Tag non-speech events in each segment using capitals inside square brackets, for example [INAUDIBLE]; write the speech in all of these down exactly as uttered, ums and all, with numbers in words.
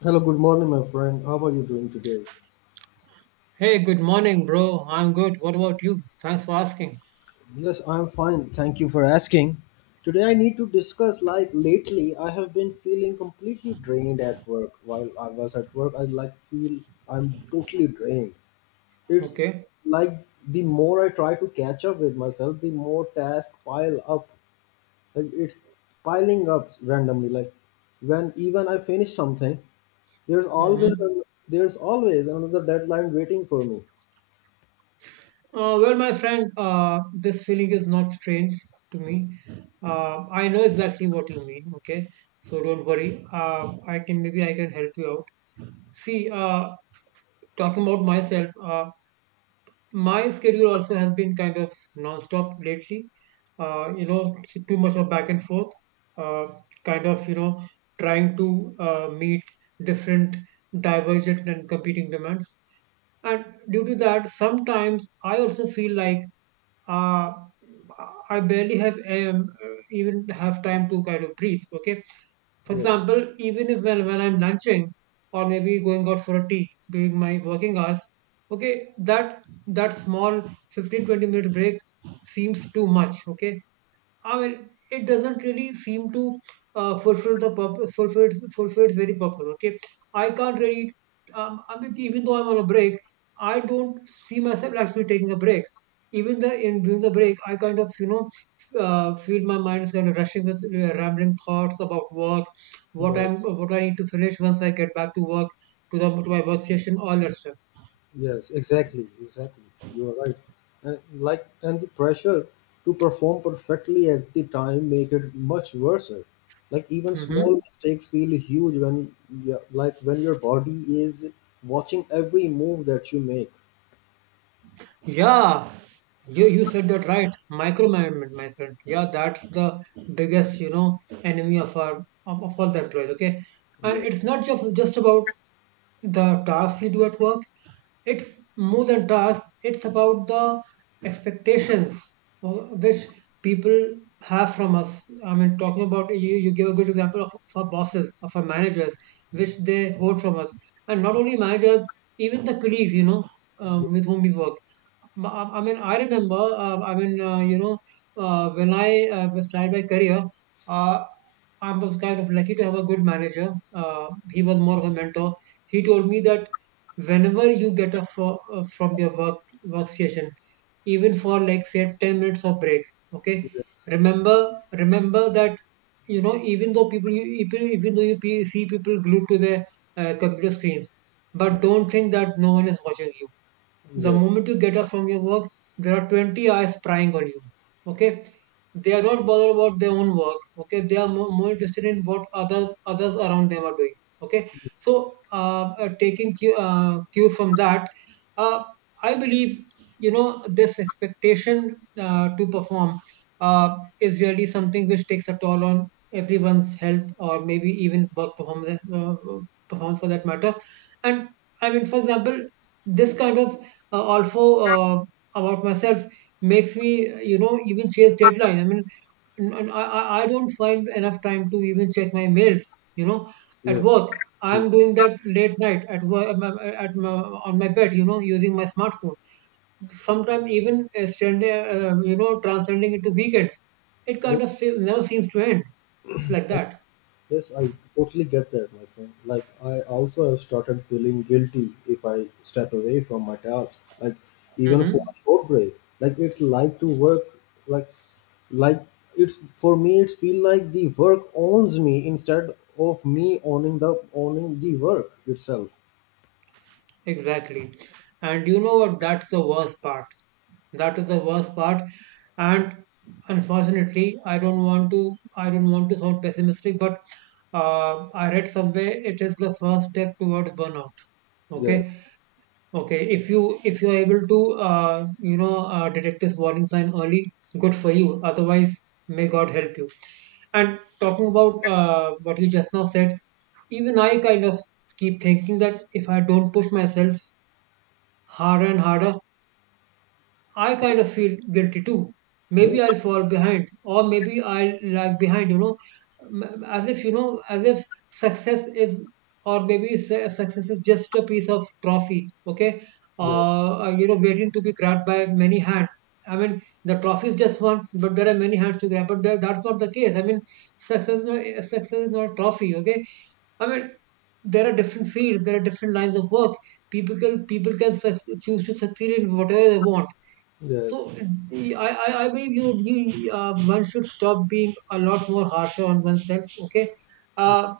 Hello, good morning, my friend. How are you doing today? Hey, good morning, bro. I'm good. What about you? Thanks for asking. Yes, I'm fine. Thank you for asking. Today, I need to discuss like lately, I have been feeling completely drained at work. While I was at work, I like feel I'm totally drained. It's Okay. like the more I try to catch up with myself, the more tasks pile up. Like it's piling up randomly. Like when even I finish something, there's always Mm-hmm. there's always another deadline waiting for me. Uh, well, my friend, uh, this feeling is not strange to me. Uh, I know exactly what you mean. Okay. So don't worry. Uh, I can Maybe I can help you out. See, uh, talking about myself, uh, my schedule also has been kind of non-stop lately. Uh, you know, Too much of back and forth. Uh, Kind of, you know, trying to uh, meet different divergent and competing demands, and due to that sometimes I also feel like uh, I barely have um, uh, even have time to kind of breathe. Okay, for Yes, example, even if when, when I'm lunching or maybe going out for a tea during my working hours. Okay, that that small fifteen twenty minute break seems too much. Okay, I mean, it doesn't really seem to uh, fulfill the purpose, fulfill its, fulfill its very purpose. Okay, I can't really. Um, I mean, even though I'm on a break, I don't see myself actually taking a break. Even the in during the break, I kind of you know f- uh, feel my mind is kind of rushing with uh, rambling thoughts about work, what I'm yes. what I need to finish once I get back to work to the to my work station, all that stuff. Yes, exactly, exactly. You are right. And like and the pressure to perform perfectly at the time make it much worse. Like even small Hmm. mistakes feel huge when yeah, like when your body is watching every move that you make. Yeah, you you said that right. Micromanagement, my friend. Yeah, that's the biggest, you know, enemy of our of, of all the employees. Okay, Yes. and it's not just just about the tasks we do at work. It's more than task, it's about the expectations, uh, which people have from us. I mean, talking about you, you give a good example of, of our bosses, of our managers, which they hold from us. And not only managers, even the colleagues, you know, um, with whom we work. M- I I mean, I remember, uh, I mean, uh, you know, uh, when I uh, was started my career, uh, I was kind of lucky to have a good manager. Uh, he was more of a mentor. He told me that whenever you get a fro- uh, from your work workstation, even for like say ten minutes of break. Okay, Yes. remember remember that, you know, even though people you even, even though you pe- see people glued to their uh, computer screens, but don't think that no one is watching you. The Yes. moment you get up from your work, there are twenty eyes prying on you. Okay? They are not bothered about their own work. Okay? They are more, more interested in what other others around them are doing. Okay? So, uh, uh, taking cue, uh, cue from that, uh, I believe, you know, this expectation, uh, to perform, uh, is really something which takes a toll on everyone's health or maybe even work performance, uh, performance for that matter. And I mean, for example, this kind of, uh, also, uh, about myself makes me, you know, even chase deadline. I mean, n- n- I, I I don't find enough time to even check my mails, you know, at Yes. work. See. I'm doing that late night at work at my, at my, on my bed, you know, using my smartphone, sometimes even uh, standing, uh, you know transcending into weekends. It kind of Yes. se- never seems to end. It's like that. Yes, I totally get that, my friend. Like, I also have started feeling guilty if I step away from my task, like even for Hmm. a short break. Like, it's like to work, like, like it's for me. It's feel like the work owns me instead of me owning the owning the work itself. Exactly. And you know what? That's the worst part. That is the worst part. And unfortunately, I don't want to I don't want to sound pessimistic, but uh, I read somewhere it is the first step towards burnout. Okay, Yes, okay. If you if you are able to uh, you know uh, detect this warning sign early, good for you. Otherwise, may God help you. And talking about uh, what you just now said, even I kind of keep thinking that if I don't push myself harder and harder. I kind of feel guilty too. yes, Maybe I'll fall behind, or maybe I'll lag behind, you know, m- as if, you know, as if success is, or maybe su- success is just a piece of trophy. Okay, yes, uh, you know, waiting to be grabbed by many hands. I mean, the trophy is just one, but there are many hands to grab. But that- that's not the case. I mean, success is not, success is not a trophy, okay? I mean, there are different fields, there are different lines of work. People can people can suc- choose to succeed in whatever they want. yes, So, the, I, I, I believe you, you uh, one should stop being a lot more harsher on oneself, okay, uh,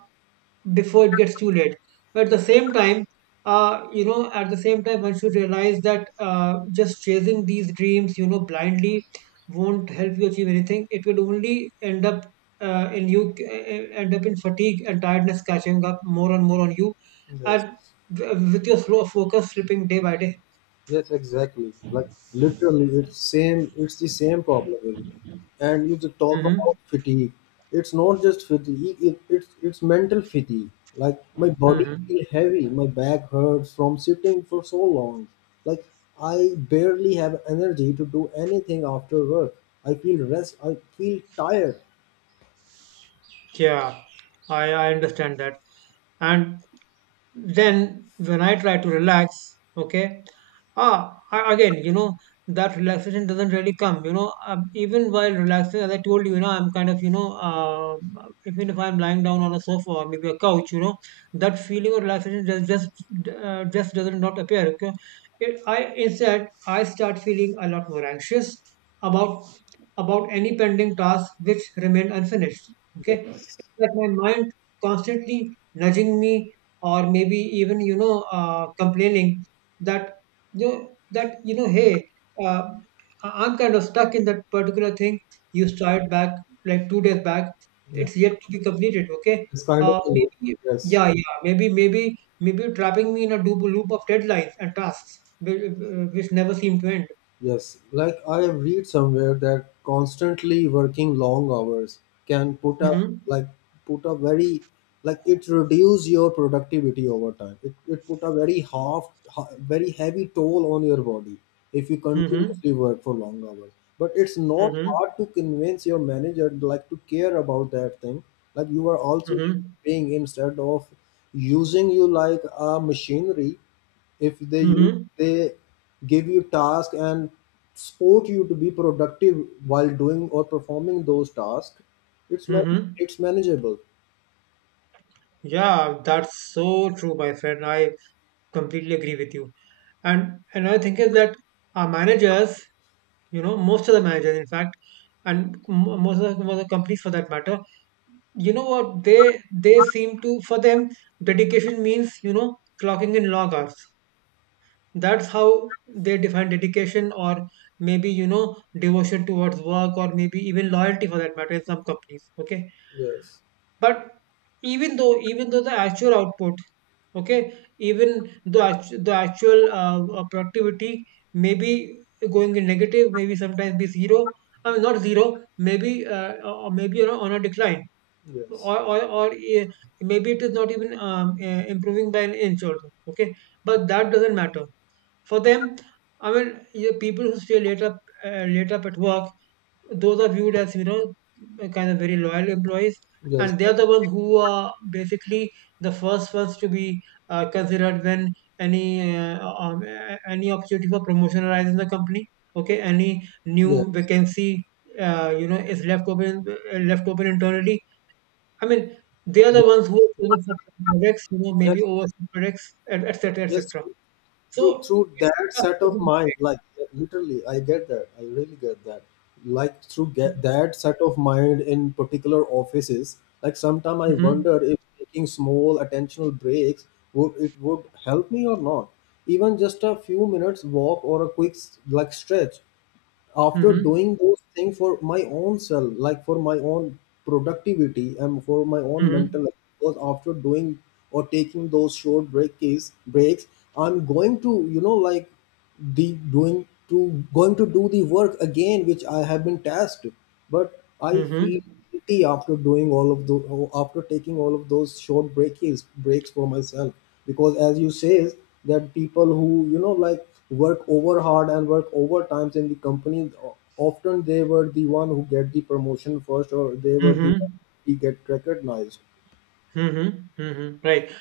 before it gets too late. But at the same time, uh, you know, at the same time, one should realize that uh, just chasing these dreams, you know, blindly won't help you achieve anything. It will only end up uh, in you, uh, end up in fatigue and tiredness catching up more and more on you, yes. and w- with your slow focus slipping day by day. Yes, exactly. Like literally, it's same. It's the same problem with me. And you just talk Mm-hmm. about fatigue. It's not just fatigue. It, it's it's mental fatigue. Like my body Mm-hmm. feel heavy. My back hurts from sitting for so long. Like I barely have energy to do anything after work. I feel rest. I feel tired. Yeah, I, I understand that. And then when I try to relax, okay, ah, a- again, you know, that relaxation doesn't really come. You know, um, even while relaxing, as I told you, you know, I'm kind of, you know, uh, even if I'm lying down on a sofa or maybe a couch, you know, that feeling of relaxation just just uh, just doesn't not appear. Okay, it, I instead I start feeling a lot more anxious about about any pending tasks which remain unfinished. Yeah, Okay, it's like my mind constantly nudging me, or maybe even, you know uh, complaining that, you know, that you know, hey, uh, I- I'm kind of stuck in that particular thing you started back like two days back. yeah. It's yet to be completed. Okay, It's kind of uh, a loop. maybe, Yes. yeah yeah maybe maybe maybe you're trapping me in a loop, loop of deadlines and tasks whi- uh, which never seem to end. Yes, like I have read somewhere that constantly working long hours can put up Mm-hmm. like put a very like it reduce your productivity over time. It, it put a very half ha- very heavy toll on your body if you Mm-hmm. continuously work for long hours. But it's not Mm-hmm. hard to convince your manager like to care about that thing. Like you are also Mm-hmm. paying instead of using you like a machinery if they u- Mm-hmm. they give you task and support you to be productive while doing or performing those tasks it's man- Mm-hmm. it's manageable. Yeah, that's so true, my friend. I completely agree with you. And another thing is that our managers, you know, most of the managers, in fact, and m- most of the, most of the companies for that matter, you know what, they they seem to, for them dedication means, you know, clocking in long hours. That's how they define dedication, or maybe, you know, devotion towards work, or maybe even loyalty for that matter in some companies. Okay, Yes, but even though even though the actual output, okay, even the act- the actual uh, uh, productivity may be going in negative, maybe sometimes be zero. I mean, not zero, maybe, uh, or maybe, you know, on a decline, yes, or or, or uh, maybe it is not even um, uh, improving by an inch also. Okay, but that doesn't matter for them. I mean, you people who stay late up, uh, late up at work, those are viewed as, you know, kind of very loyal employees, yes, and they yes, are the ones who are basically the first ones to be uh, considered when any uh, um, a- any opportunity for promotion arises in the company. Okay, any new yes, vacancy, uh, you know is left open, uh, left open internally. I mean, they are the yes, ones who are chosen for projects, you know, maybe yes, overseas projects, et cetera. et yes. cetera. Through So through it's. that set of mind like literally i get that I really get that like through get that set of mind in particular offices like sometimes I Mm-hmm, wonder if taking small attentional breaks would it would help me or not. Even just a few minutes walk or a quick s- like stretch after mm-hmm, doing those things for my own self like for my own productivity and for my own mm-hmm, mental health, because after doing or taking those short breaks breaks I'm going to you know like the doing to going to do the work again which I have been tasked, but I feel mm-hmm. guilty after doing all of those, after taking all of those short breaks breaks for myself because as you say that people who you know like work over hard and work overtimes in the company o- often they were the one who get the promotion first or they were the one Mm-hmm. who get recognized. Mm-hmm. Mm-hmm. Right.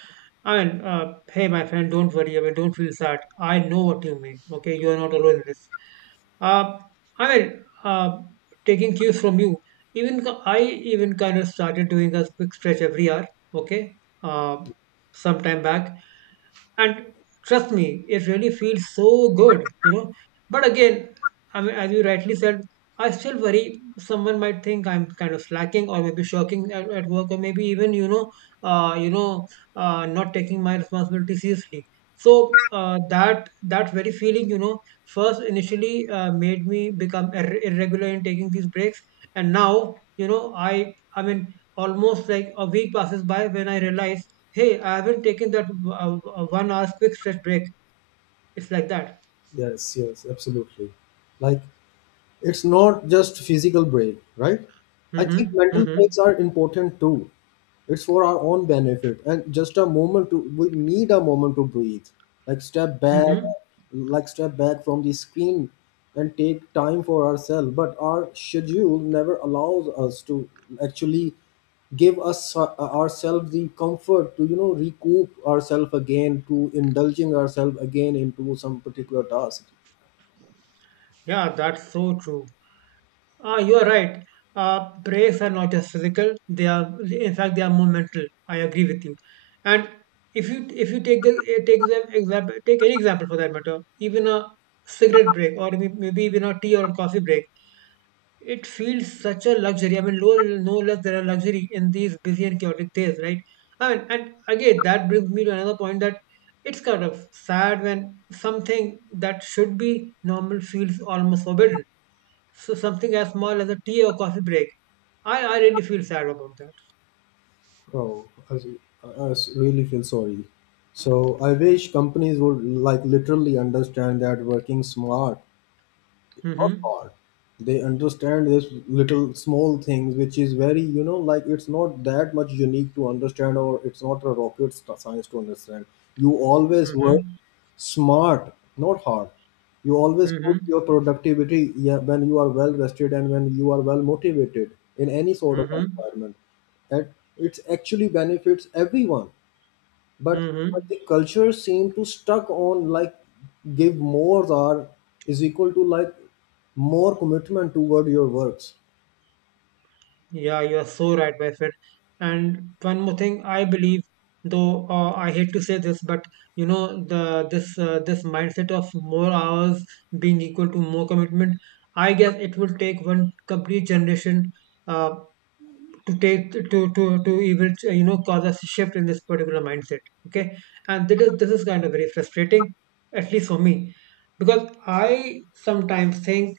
I mean, uh, hey, my friend, don't worry. I mean, don't feel sad. I know what you mean. Okay, you are not alone in this. Uh, I mean, uh, taking cues from you, even co- I even kind of started doing a quick stretch every hour. Okay, uh, some time back, and trust me, it really feels so good, you know. But again, I mean, as you rightly said, I still worry someone might think I'm kind of slacking or maybe shirking at, at work or maybe even, you know, uh, you know, uh, not taking my responsibility seriously. So, uh, that that very feeling, you know, first initially, uh, made me become ir- irregular in taking these breaks, and now, you know, I I mean, almost like a week passes by when I realize, hey, I haven't taken that uh, uh, one hour fixed set break. It's like that. Yes, yes, absolutely. Like it's not just physical break, right? I think Mm-hmm. mental Mm-hmm. breaks are important too. It's for our own benefit and just a moment to we need a moment to breathe. Like step back, Mm-hmm. like step back from the screen and take time for ourselves. But our schedule never allows us to actually give us uh, ourselves the comfort to you know recoup ourselves again to indulging ourselves again into some particular task. Yeah, that's so true. Ah, you're right. Uh, breaks are not just physical. They are, in fact, they are more mental. I agree with you. And if you if you take the eh, take them example, take any example for that matter, even a cigarette break or may- maybe even a tea or a coffee break, it feels such a luxury. I mean, no, no less than a luxury in these busy and chaotic days, right? I mean, and again, that brings me to another point that it's kind of sad when something that should be normal feels almost forbidden. So something as small as a tea or coffee break. I, I really feel sad about that. Oh, I see. I I s- really feel sorry. So I wish companies would like literally understand that working smart not Mm-hmm. hard. They understand this little small things, which is very, you know, like it's not that much unique to understand, or it's not a rocket st- science to understand. You always work Mm-hmm. smart, not hard. You always put Mm-hmm. your productivity yeah, when you are well rested and when you are well motivated in any sort of Mm-hmm. environment. And it actually benefits everyone, but but Mm-hmm. the culture seem to stuck on like give more or is equal to like more commitment toward your works. Yeah, you are so right, my friend. And one more thing, I believe, though uh, I hate to say this, but you know the this uh, this mindset of more hours being equal to more commitment. I guess it will take one complete generation. Uh, to take to to to even you know cause a shift in this particular mindset, okay. And this is this is kind of very frustrating, at least for me, because I sometimes think,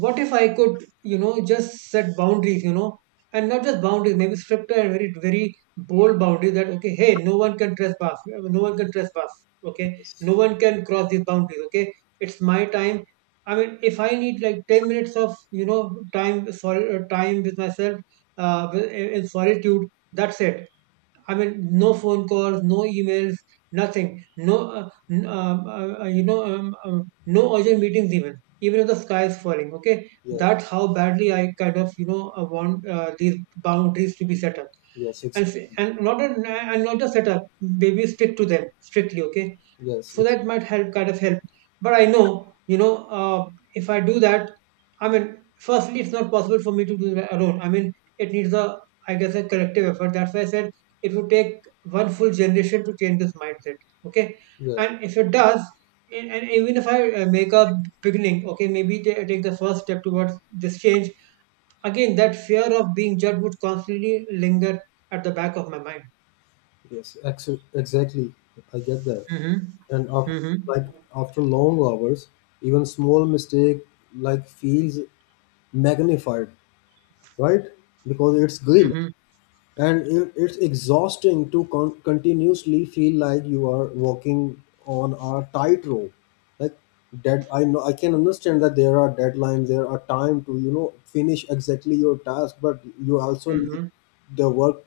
what if I could, you know, just set boundaries, you know, and not just boundaries, maybe stricter and very, very bold boundaries that, okay, hey, no one can trespass, uh, no one can trespass, okay, Yes, no one can cross these boundaries, okay, it's my time. I mean, if I need like ten minutes of, you know, time, sorry, uh, time with myself, uh, in in solitude. That's it. I mean, no phone calls, no emails, nothing. No, uh, n- um, uh, uh, you know, um, um, No urgent meetings even. Even if the sky is falling, okay. yes, That's how badly I kind of, you know, uh, want uh, these boundaries to be set up, yes ex- and s- and not a, and not just set up. Maybe stick to them strictly, okay, yes, so yes, that might help, kind of help. But I know, you know uh, if I do that, I mean, firstly it's not possible for me to do that alone. I mean, it needs a, I guess, a collective effort. That's why I said it would take one full generation to change this mindset, okay. yes, And if it does, and, and even if I uh, make a beginning, okay, maybe ta- take the first step towards this change, again that fear of being judged would constantly linger at the back of my mind. yes, ex- exactly I get that. Mm-hmm. And after Mm-hmm. like after long hours even small mistake like feels magnified, right? Because it's guilt Mm-hmm. and it, it's exhausting to con- continuously feel like you are walking on a tightrope like dead. I know I can understand that there are deadlines, there are time to you know finish exactly your task, but you also need Mm-hmm. the work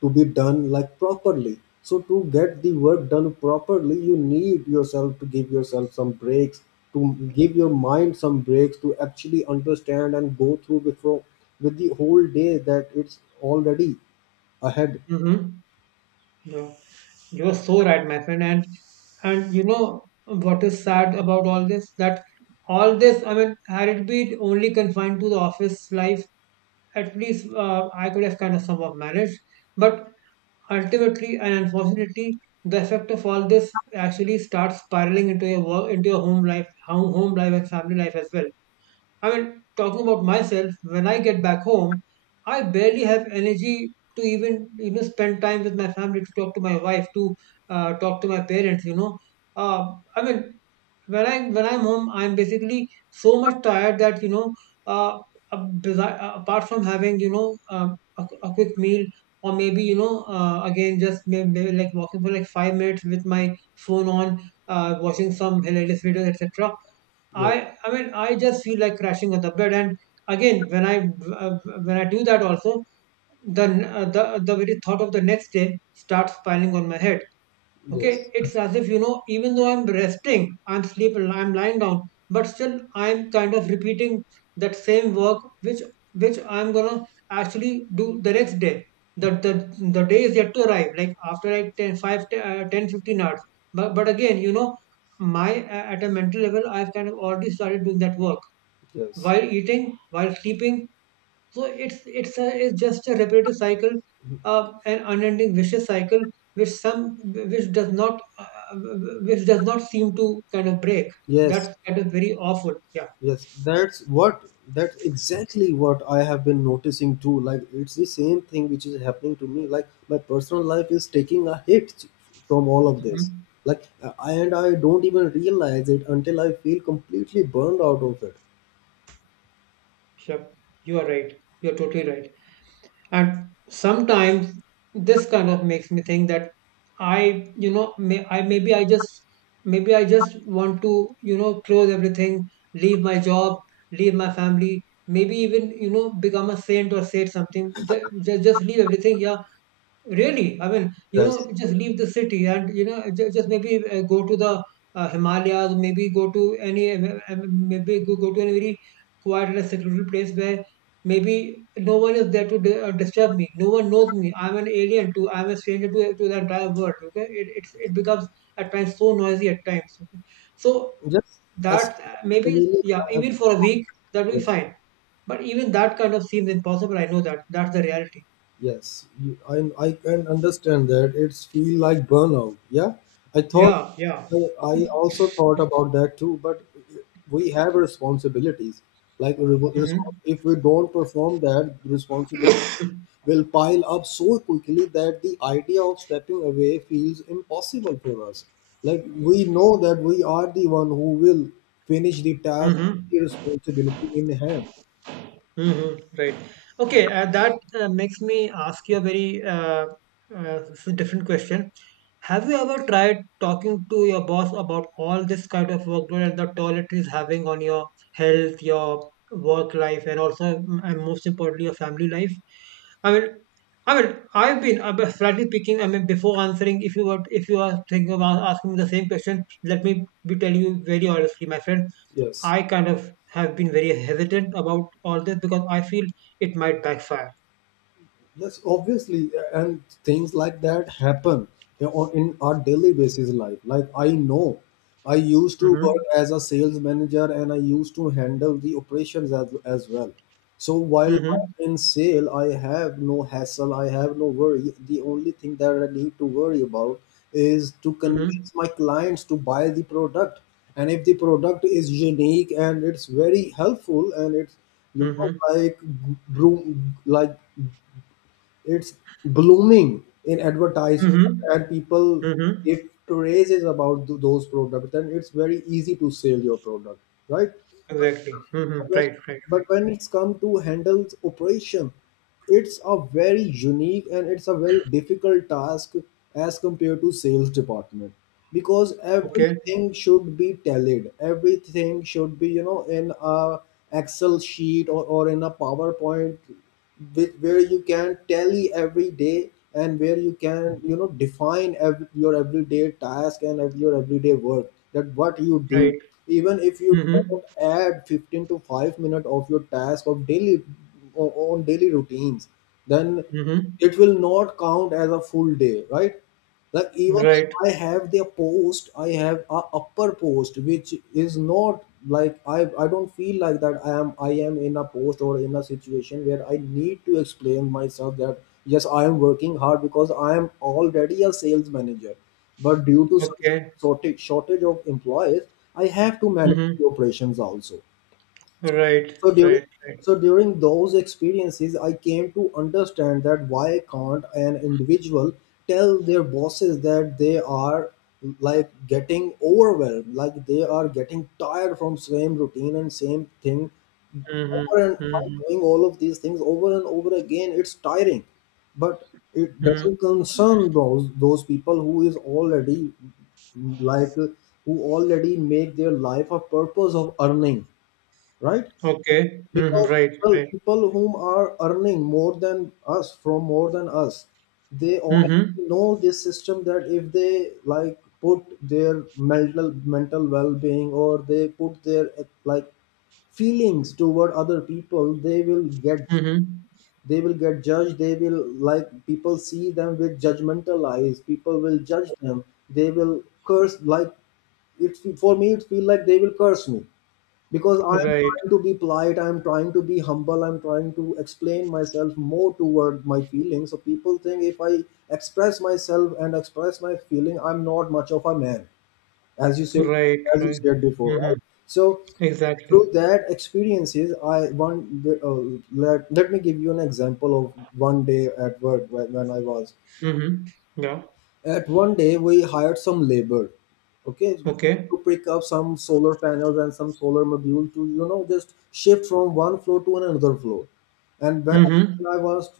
to be done like properly. So to get the work done properly you need yourself to give yourself some breaks to give your mind some breaks to actually understand and go through before with the whole day that it's already ahead. Mm-hmm. Yeah, you are so right, my friend. And and you know what is sad about all this? That all this, I mean, had it been only confined to the office life, at least uh, I could have kind of somewhat managed. But ultimately and unfortunately, the effect of all this actually starts spiraling into your work, into your home life, home home life and family life as well. I mean, talking about myself, when I get back home, I barely have energy to even you know spend time with my family, to talk to my wife, to uh, talk to my parents. You know, uh, I mean, when I when I'm home, I'm basically so much tired that you know, uh, a besi- uh, apart from having you know um, a, a quick meal or maybe you know uh, again just maybe, maybe like walking for like five minutes with my phone on, uh, watching some hilarious videos, et cetera. I Yes, I mean I just feel like crashing on the bed. And again, when I uh, when I do that also, the uh, the the very thought of the next day starts piling on my head. Okay, yes, it's absolutely, as if, you know, even though I'm resting, I'm sleeping, I'm lying down, but still I'm kind of repeating that same work which which I'm gonna actually do the next day. The the, the day is yet to arrive, like after like ten, five, ten, uh, ten, fifteen hours. But but again, you know, my uh, at a mental level, I've kind of already started doing that work yes, while eating, while sleeping. So it's it's a, it's just a repetitive cycle, uh, an unending vicious cycle, which some which does not, uh, which does not seem to kind of break. That's yes, kind of very awful. Yeah. yes. That's what that's exactly what I have been noticing too. Like it's the same thing which is happening to me. Like my personal life is taking a hit from all of this. Hmm. Like uh, I and I don't even realize it until I feel completely burned out of it. Sure. You are right. You are totally right. And sometimes this kind of makes me think that, I you know may I maybe I just, maybe I just want to, you know close everything, leave my job, leave my family, maybe even, you know become a saint or say something, just, just leave everything. Yeah. Really, I mean, you Yes, know, just leave the city and, you know, just, just maybe uh, go to the uh, Himalayas, maybe go to any, uh, uh, maybe go, go to any very quiet and a secluded place where maybe no one is there to di- uh, disturb me. No one knows me. I'm an alien to, I'm a stranger to to the entire world. Okay, it it's, it becomes at times so noisy at times. Okay, so yes, as that uh, I maybe, really yeah, I have even for a week that will be yes. fine. But even that kind of seems impossible. I know that. That's the reality. Yes, you, I I can understand that. It's feel like burnout. Yeah, I thought Yeah, yeah. I, I also thought about that too. But we have responsibilities. Like a re- respons- Hmm. if we don't perform that, responsibility will pile up so quickly that the idea of stepping away feels impossible for us. Like we know that we are the one who will finish the task, the Mm-hmm. responsibility in hand. Mm-hmm. Right. Okay. Uh, that uh, makes me ask you a very uh, uh, s- different question. Have you ever tried talking to your boss about all this kind of workload and the toll it is having on your health, your work life, and also, mm, and most importantly, your family life? I mean, I mean, I've been, I've been slightly picking. I mean, before answering, if you were, if you are thinking about asking me the same question, let me be telling you very honestly, my friend. Yes. I kind of have been very hesitant about all this because I feel it might backfire. Yes, obviously, and things like that happen you know, on- in our daily basis life. Like I know, I used to Mm-hmm. work as a sales manager and I used to handle the operations as, as well. So while Mm-hmm. I'm in sale, I have no hassle, I have no worry. The only thing that I need to worry about is to Mm-hmm. convince my clients to buy the product. And if the product is unique and it's very helpful and it's you know Mm-hmm. like broom like it's blooming in advertising, Mm-hmm. and people, Mm-hmm. if praise is about th- those products, then it's very easy to sell your product, right? Exactly. But Mm-hmm. when Right, right, but when right. it's come to handle operation, it's a very unique and it's a very difficult task as compared to sales department, because Okay. everything should be tallied, everything should be you know in a excel sheet or, or in a PowerPoint whi- where you can tally every day and where you can you know define ev- your everyday task and ev- your everyday work that what you do. Right. Even if you Mm-hmm. don't add fifteen to five minutes of your task of daily o- on daily routines then Mm-hmm. it will not count as a full day, right? Like even Right. I have their post, I have a upper post which is not like i i don't feel like that i am i am in a post or in a situation where I need to explain myself that yes I am working hard because I am already a sales manager, but due to some Okay. shortage shortage of employees I have to manage Mm-hmm. the operations also. Right. So during Right. Right. so during those experiences, I came to understand that why can't an individual tell their bosses that they are like getting overwhelmed, like they are getting tired from same routine and same thing Mm-hmm. over and by Mm-hmm. doing all of these things over and over again, it's tiring. But it Mm-hmm. doesn't concern those those people who is already like who already make their life a purpose of earning, right? Okay. Mm-hmm. Because Right. well, Right. people whom are earning more than us from more than us they Mm-hmm. already know this system that if they like put their mental mental well-being or they put their eh, like feelings toward other people they will get Mm-hmm. they will get judged. They will like people see them with judgmental eyes, people will judge them, they will curse like it for me it feel like they will curse me because I am Right. trying to be polite, I am trying to be humble, I'm trying to explain myself more toward my feelings. So people think if I express myself and express my feeling, I'm not much of a man, as you said, Right. as you Right. said before, right? Mm-hmm. So Exactly. through that experiences, I one uh, let let me give you an example of one day at work when, when I was. Mm-hmm. Yeah. At one day, we hired some labor, okay, Okay. to pick up some solar panels and some solar module to, you know, just shift from one floor to another floor. And when Mm-hmm. I was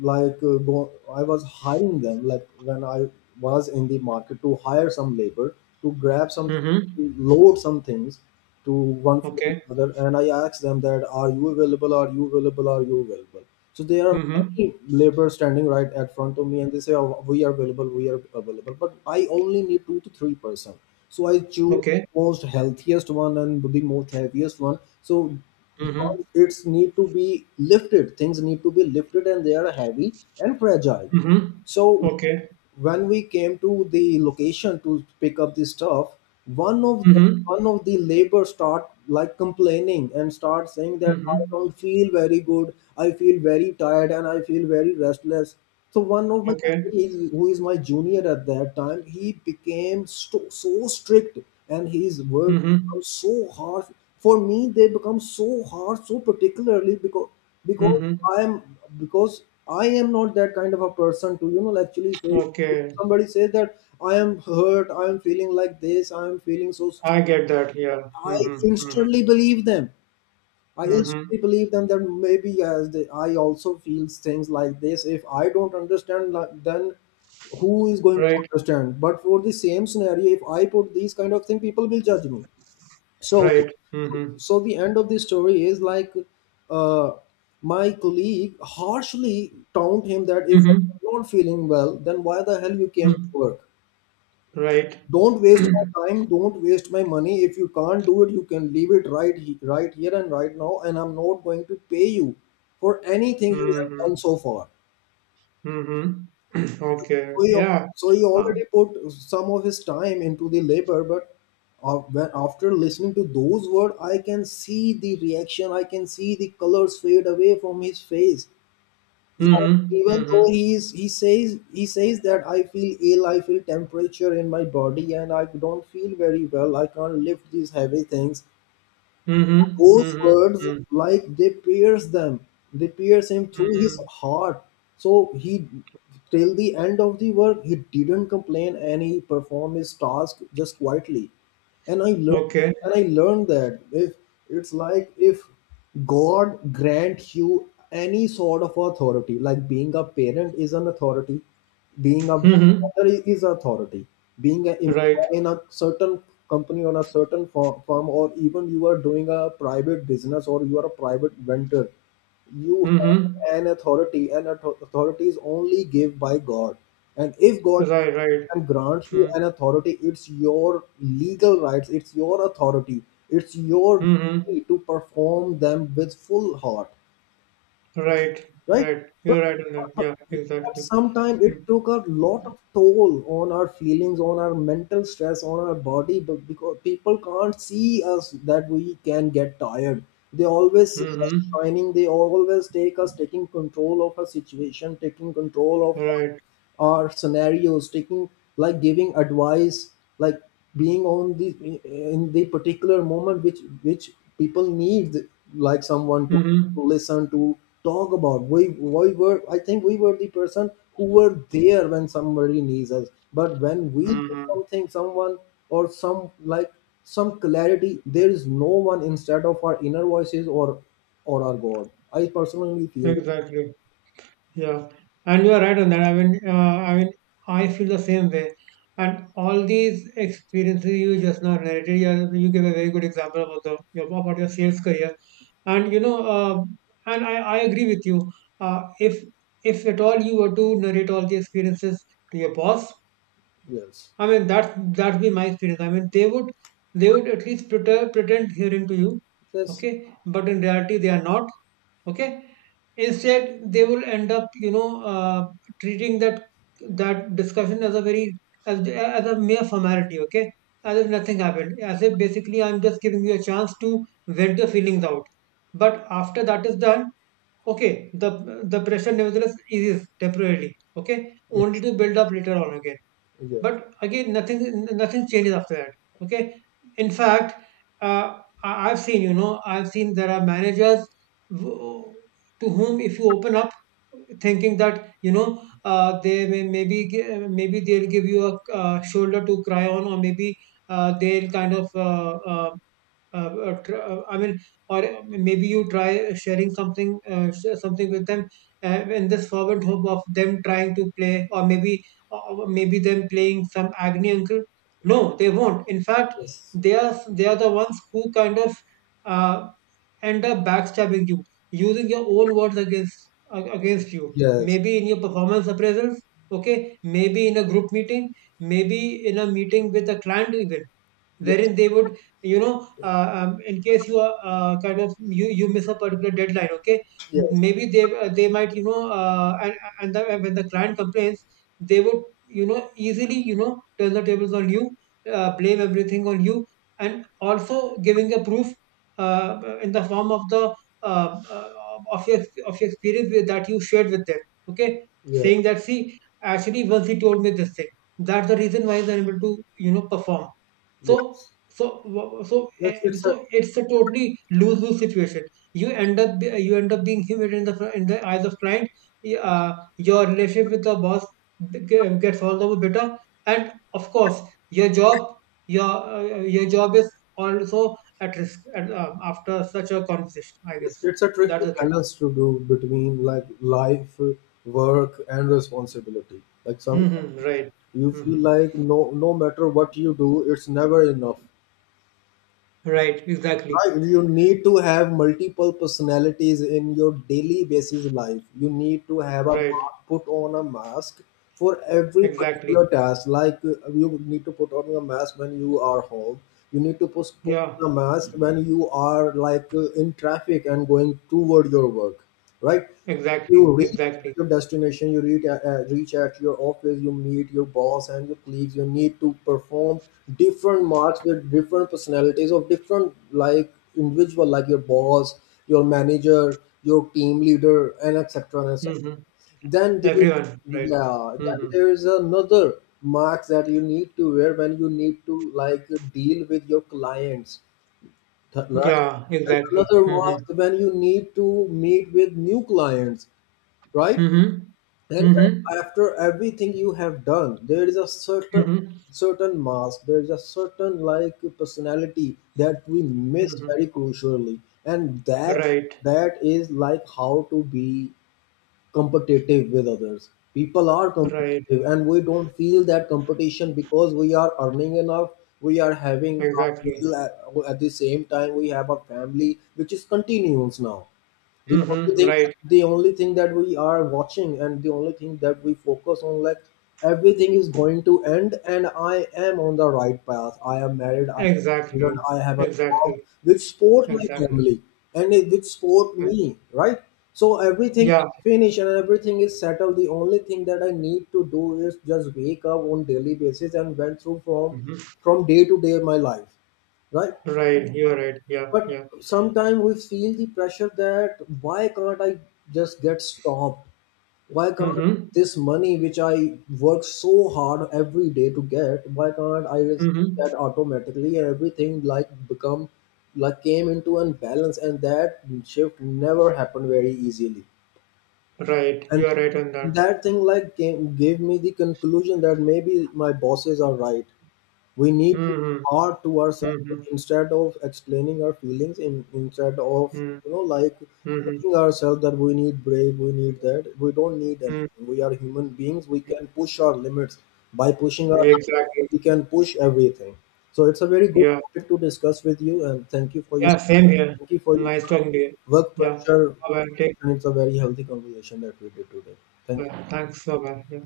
like, uh, go, I was hiring them, like when I was in the market to hire some labor to grab some Mm-hmm. load some things to one from Okay. another. And I ask them, that "are you available? Are you available? Are you available?" So there are Mm-hmm. many laborers standing right at front of me and they say, "Oh, we are available, we are available," but I only need two to three person. So I choose Okay. most healthiest one and the most heaviest one, so because Mm-hmm. it's need to be lifted, things need to be lifted and they are heavy and fragile. Mm-hmm. So Okay. when we came to the location to pick up the stuff, one of the, Mm-hmm. one of the labor start like complaining and start saying that, "I Mm-hmm. don't feel very good, I feel very tired and I feel very restless." So one of my Okay. colleagues, who is my junior at that time, he became so, so strict and his word Mm-hmm. become so harsh. For me they become so harsh, so particularly because because Mm-hmm. i am because I am not that kind of a person to, you know, like, actually say Okay. somebody says that, "I am hurt, I am feeling like this, I am feeling so st-" I get that. Yeah. i Mm-hmm. Mm-hmm. instantly believe them I Mm-hmm. instantly believe them that maybe yes they, I also feel things like this. If I don't understand, like, then who is going to Right. understand? But for the same scenario, if I put these kind of thing, people will judge me. so Right. Mm-hmm. so the end of the story is like, uh, my colleague harshly taunted him that, "If Mm-hmm. you're not feeling well, then why the hell you came Mm. to work? Right. Don't waste my time, don't waste my money. If you can't do it, you can leave it right he- right here and right now, and I'm not going to pay you for anything you have done Mm-hmm. so far." Mm-hmm. [CLEARS THROAT] Okay. So he, al- Yeah. so he Uh, already put some of his time into the labor, but uh, when, after listening to those words, I can see the reaction. I can see the colors fade away from his face. Even, mm-hmm. even Mm-hmm. though he is, he says he says that, "I feel ill, I feel temperature in my body, and I don't feel very well. I can't lift these heavy things." Mm-hmm. Those words, Mm-hmm. like, they pierce them, they pierce him through his Mm-hmm. heart. So he, till the end of the work, he didn't complain and he performed his task just quietly. And i learned Okay. and I learned that if, it's like, if God grant you any sort of authority, like being a parent is an authority, being a Mm-hmm. other I- is authority. Being an Right. employee in a certain company, on a certain fir- firm, or even you are doing a private business or you are a private vendor, you Mm-hmm. have an authority, and author- authority is only given by God. And if God Right. Right. and grants you Mm-hmm. an authority, it's your legal rights, it's your authority, it's your Mm-hmm. duty to perform them with full heart, Right, right? right. But, You're right on but, that. Yeah, but exactly. sometimes it took a lot of toll on our feelings, on our mental stress, on our body. But because people can't see us that we can get tired, they always see us Mm-hmm. shining. They always take us taking control of a situation, taking control of Right. or scenarios, taking, like, giving advice, like, being on the, in the particular moment which which people need, like, someone to, Mm-hmm. to listen to, talk about. We we were I think we were the person who were there when somebody needs us, but when we need Mm-hmm. something, someone, or some, like, some clarity, there is no one instead of our inner voices or or our God, I personally feel. Exactly. Yeah. And you're right on that. I mean, uh, I mean, I feel the same way. And all these experiences you just now narrated, you, you give a very good example about the your, about your sales career. And you know, uh, and I, I agree with you. Uh, if if at all you were to narrate all the experiences to your boss, Yes, I mean, that's that's been my experience. I mean, they would, they would at least pretend, pretend hearing to you, yes, okay, but in reality they are not, okay. Instead, they will end up, you know, uh, treating that that discussion as a very, as, as a mere formality, okay, as if nothing happened, as if basically I'm just giving you a chance to vent your feelings out. But after that is done, okay, the the pressure nevertheless eases temporarily, okay, only yes, to build up later on again. yes, But again, nothing, nothing changes after that. Okay. In fact, uh, I- I've seen, you know, I've seen there are managers who, to whom if you open up thinking that, you know, uh, they may maybe gi- maybe they'll give you a uh, shoulder to cry on, or maybe uh, they'll kind of uh, uh, uh, uh, tr- uh, I mean, or uh, maybe you try sharing something, uh, share something with them, uh, in this fervent hope of them trying to play, or maybe, or maybe them playing some agony uncle. No, they won't. In fact, yes. they are they are the ones who kind of uh, end up backstabbing you, using your own words against, ag- against you. Yes, Maybe in your performance appraisals, okay. Maybe in a group meeting, maybe in a meeting with a client even, yes, wherein they would, you know uh, um, in case you are, uh, kind of you you miss a particular deadline, okay, yes, maybe they, uh, they might, you know uh, and and the, when the client complains, they would, you know easily, you know turn the tables on you, uh, blame everything on you, and also giving a proof, uh, in the form of the, uh, uh, of your, of your experience with, that you shared with them, okay, yeah, saying that, see, actually once he told me this thing, that's the reason why he's unable to, you know perform. so yes. so wha- so eh, Yes, it's so a it's a totally lose lose situation. You end up be- you end up being humid in the fr- in the eyes of client. Y- Uh, your relationship with the boss ge- gets all the more better, and of course your job, your uh, your job is also at risk, and, um, after such a conversation. I it's, guess it's a tricky that's the thing. balance to do between, like, life, work, and responsibility. Like sometimes Mm-hmm, right. you feel Mm-hmm. like no no matter what you do, it's never enough. Right. Exactly. Right, you need to have multiple personalities in your daily basis life. You need to have a Right. ma- put on a mask for every Exactly. particular task. Like uh, you need to put on a mask when you are home. You need to put put Yeah. on a mask when you are, like, uh, in traffic and going toward your work. Right, you Exactly. reach Exactly. your destination, you reach, uh, uh, reach at your office, you meet your boss and your colleagues, you need to perform different marks with different personalities of different, like, individual, like your boss, your manager, your team leader, and etc and etc. Mm-hmm. then there, Everyone, right. yeah, then Mm-hmm. there is another marks that you need to wear when you need to, like, deal with your clients, th- right? Yeah, There's exactly. another mark Mm-hmm. when you need to meet with new clients, right? Mm-hmm. Then Mm-hmm. after everything you have done, there is a certain Mm-hmm. certain mask, there is a certain, like, personality that we miss Mm-hmm. very crucially. And that Right, that is like how to be competitive with others. People are right. competitive and we don't feel that competition because we are earning enough, we are having a Exactly. meal at, at the same time we have a family which is continuous now. the only Mm-hmm. thing Right. the only thing that we are watching and the only thing that we focus on, like, everything is going to end, and I am on the right path, I am married, I have children, Exactly. I have a job Exactly. which support my Exactly. family, and it which support me, right? So everything is Yeah. finished and everything is settled. The only thing that I need to do is just wake up on daily basis and went through from Mm-hmm. from day to day my life, right? Right. You're right. Yeah. But Yeah. sometimes we feel the pressure that, why can't I just get stopped? Why can't Mm-hmm. this money which I work so hard every day to get, why can't I receive that Mm-hmm. automatically, and everything, like, become, like, came into an balance, and that shift never happened very easily. Right. And You're right on that. that thing, like, came, gave me the conclusion that maybe my bosses are right. We need to be Mm-hmm. hard to ourselves Mm-hmm. instead of explaining our feelings in, instead of, Mm-hmm. you know, like, Mm-hmm. telling ourselves that we need break, we need that. We don't need anything. We are human beings. We can push our limits. By pushing our limits, Exactly. we can push everything. So it's a very good Yeah. topic to discuss with you, and thank you for your Yeah. Same here. thank you for your Nice talking to you. work Yeah. pressure, Bye-bye. Take. and it's a very healthy conversation that we did today. Thank you. Yeah, thanks. Bye bye. Yeah.